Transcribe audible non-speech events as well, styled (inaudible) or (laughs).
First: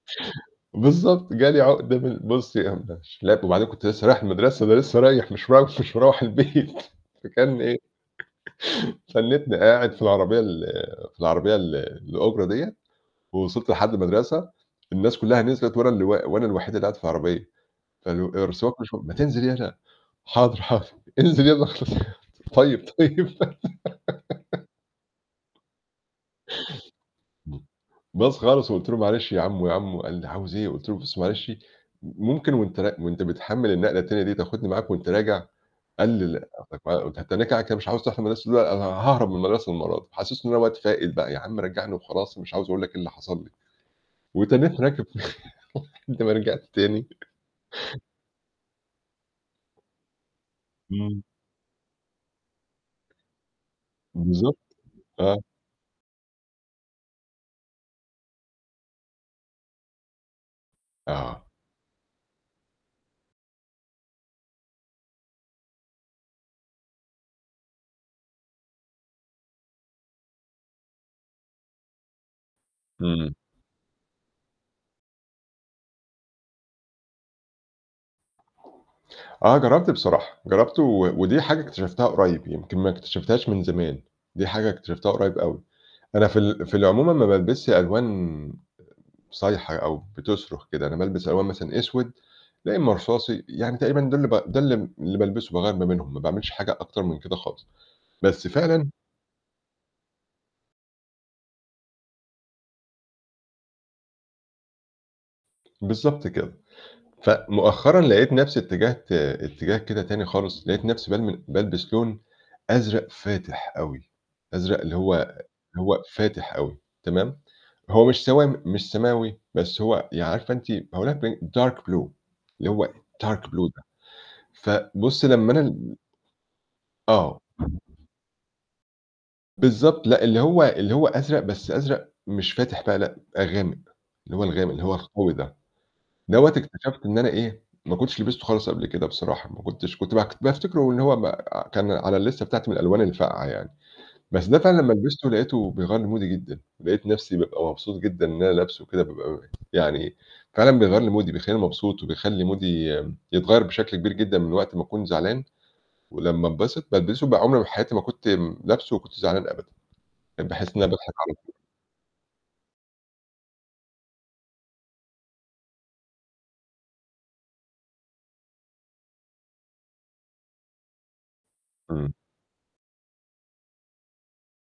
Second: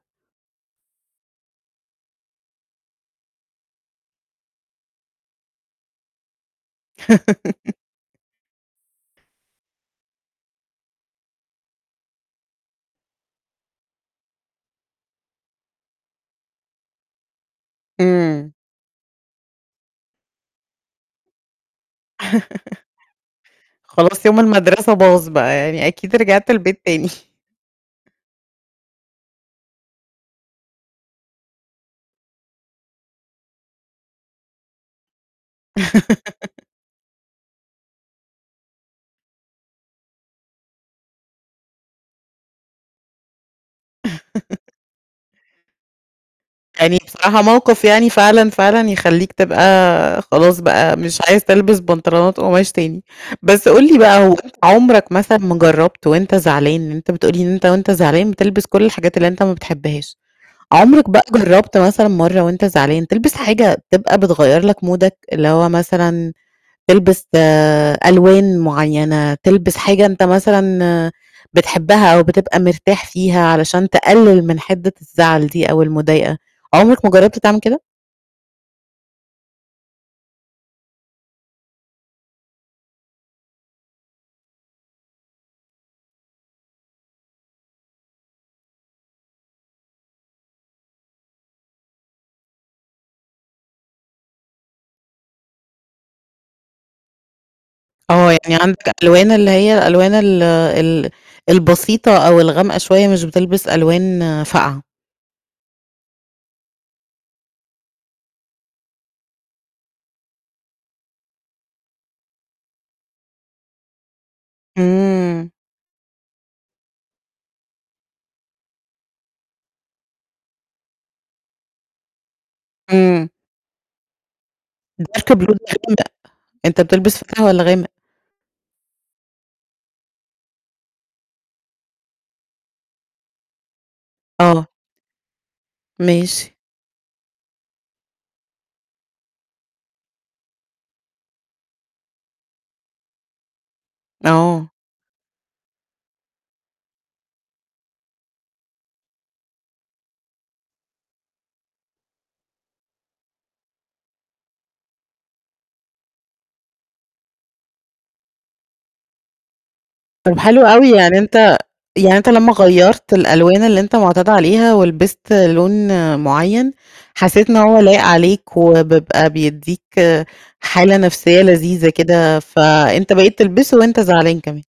بالضبط، جالي عُقدة من بُصّي (unintelligible) وبعدين كنت لسه رايح المدرسة، ده لسه رايح مش م مش مروَّح البيت فكان (giggles) إيه (laughs) تَنِّتني قاعد في العربية ال في العربية ال الأُجرة ديَّة، ووصِلت لحَدّ المدرسة، الناس كُلّها نزلت وأنا اللي وا وأنا الوحيد اللي قاعد في العربية، فالو أر إمم. فالسواق (unintelligible) ما تِنزل يلا، حاضر، حاضر انزل يالّا اخلص، طيب، (laughs) طيب خلاص يوم (giggles) المدرسة باظ بقى يعني، أكيد رِجعت البيت تاني باظ خالص وقُلت له: "معلش يا عمو، يا عمو" قال لي: "عاوز إيه؟"، قُلت له: "بُص معلش ممكن وأنت ر وأنت بتحمِّل النقلة التانية دي تاخدني معاك وأنت راجع؟" قال لي: "لأ، (giggles) أخدك معايا وأنت هتتّنّاك قاعد كده مش عاوز تروح المدرسة؟"، "لأ، أنا هاهرب من المدرسة المرّه دي."، حسّسّتُه إن أنا واد فاقد بقى، "يا عم رجّعني وخلاص مش عاوز أقول لك، إيه اللي حصل لي" (laughs) وتنّتّني راكب (chuckles) لحَدّ ما رِجعت يعني تاني بصراحة موقف يعني فعلًا، فعلًا يخلّيك تبقى خلاص بقى، إمم. مش عايز تلبِس بنطلونات قُماش تاني، بس قُل لي بقى هو أنت بالضبط، عُمرك مثلًا، آه. ما جرّبت وأنت زعلان، لأن أنت بتقول لي إن أنت وأنت زعلان بتِلبس كُلّ الحاجات اللي أنت ما بتحِبهاش، عُمرك بقى آه. جرّبت مثلًا، مرّه وأنت زعلان تلبِس حاجة تبقى بتغيّرلَك مودك اللي هو مثلًا، تلبس آآ ألوان مُعيّنة، تلبِس حاجة أنت مثلًا بتحِبها أو بتبقى مِرتاح إمم. فيها، علشان تقلِّل من حدِّة الزعل دي، أو المضايقة، عُمرك ما جرّبت تعمل كده؟ آه، جرّبت بصراحة، جرّبته و ودي حاجة اكتشفتها قريب، يمكن ما اكتشفتهاش من زمان، دي حاجة اكتشفتها قريب أوي، أنا في ال في العموم ما بالبسش ألوان صايحة أو بتصرخ كده، أنا بالبس ألوان مثلًا أسود، يا إمّا رصاصي، يعني تقريبًا دُول ب ده اللي ب ده اللي اللي بالبِسُه باغيّر ما بينهم، ما باعمِلش حاجة أكتر من كده خالص، آه، بس يعني عندك فعلًا ألوان، اللي هي الألوان ال ال البسيطة أو الغامقة شوية، مش بتلبِس ألوان فاقعة. بالضبط كده، فمؤخرًا لقيت نفسي اتجّهت اتجاه كده تاني خالص، لقيت نفسي بالم بالبس لون أزرق فاتح أوي، أزرق اللي هو إمم. اللي هو فاتح أوي تمام، هو مش سوامي مش سماوي، بس هو يعني عارفة أنتِ (unintelligible) dark blue اللي هو إمم. dark blue ده فبُصّي أركب لمّا أنا ال (unintelligible) أنت بتلبِس فاتح آه. والَّا غامق؟ بالضبط، لأ، اللي هو اللي هو أزرق بس أزرق مش فاتح بقى، لأ غامق، اللي هو آه. الغامق اللي هو القوي ده، دوّة ماشي. اكتشفت إن أنا إيه ما كنتش لِبستُه خالِص قبل كده بصراحة، ما كنتش كنت باك بافتِكرُه إن هو ب كان على الليستة بتاعتي من الألوان الفاقعة يعني، بس ده آه. فعلًا لمّا لِبستُه لقيته بيغيّر لي مودي جدًا، لقيت نفسي بابقى مبسوط جدًا إن أنا لابسُه وكده بابقى يعني فعلًا بيغيّر لي مودي بيخلّيني مبسوط، وبيخلّي مودي يتغيّر بشكل كبير جدًا، من وقت ما أكون زعلان، ولمّا انبسط بالبِسُه بقى عُمري بحياتي ما كنت لابسُه وكنت زعلان أبدًا، طَب حلو باحِسّ إن أنا أوي، باضحك يعني على طو أنت يعني أنت لمّا غيّرت الألوان اللي أنت مُعتاد عليها ولبِست لون مُعيّن حسّيت إن هو لايق عليك، وبيبقى بيدّيك حالة نفسية لذيذة إمم. كده، فأنت بقيت تلبسُه وأنت زعلان كمان.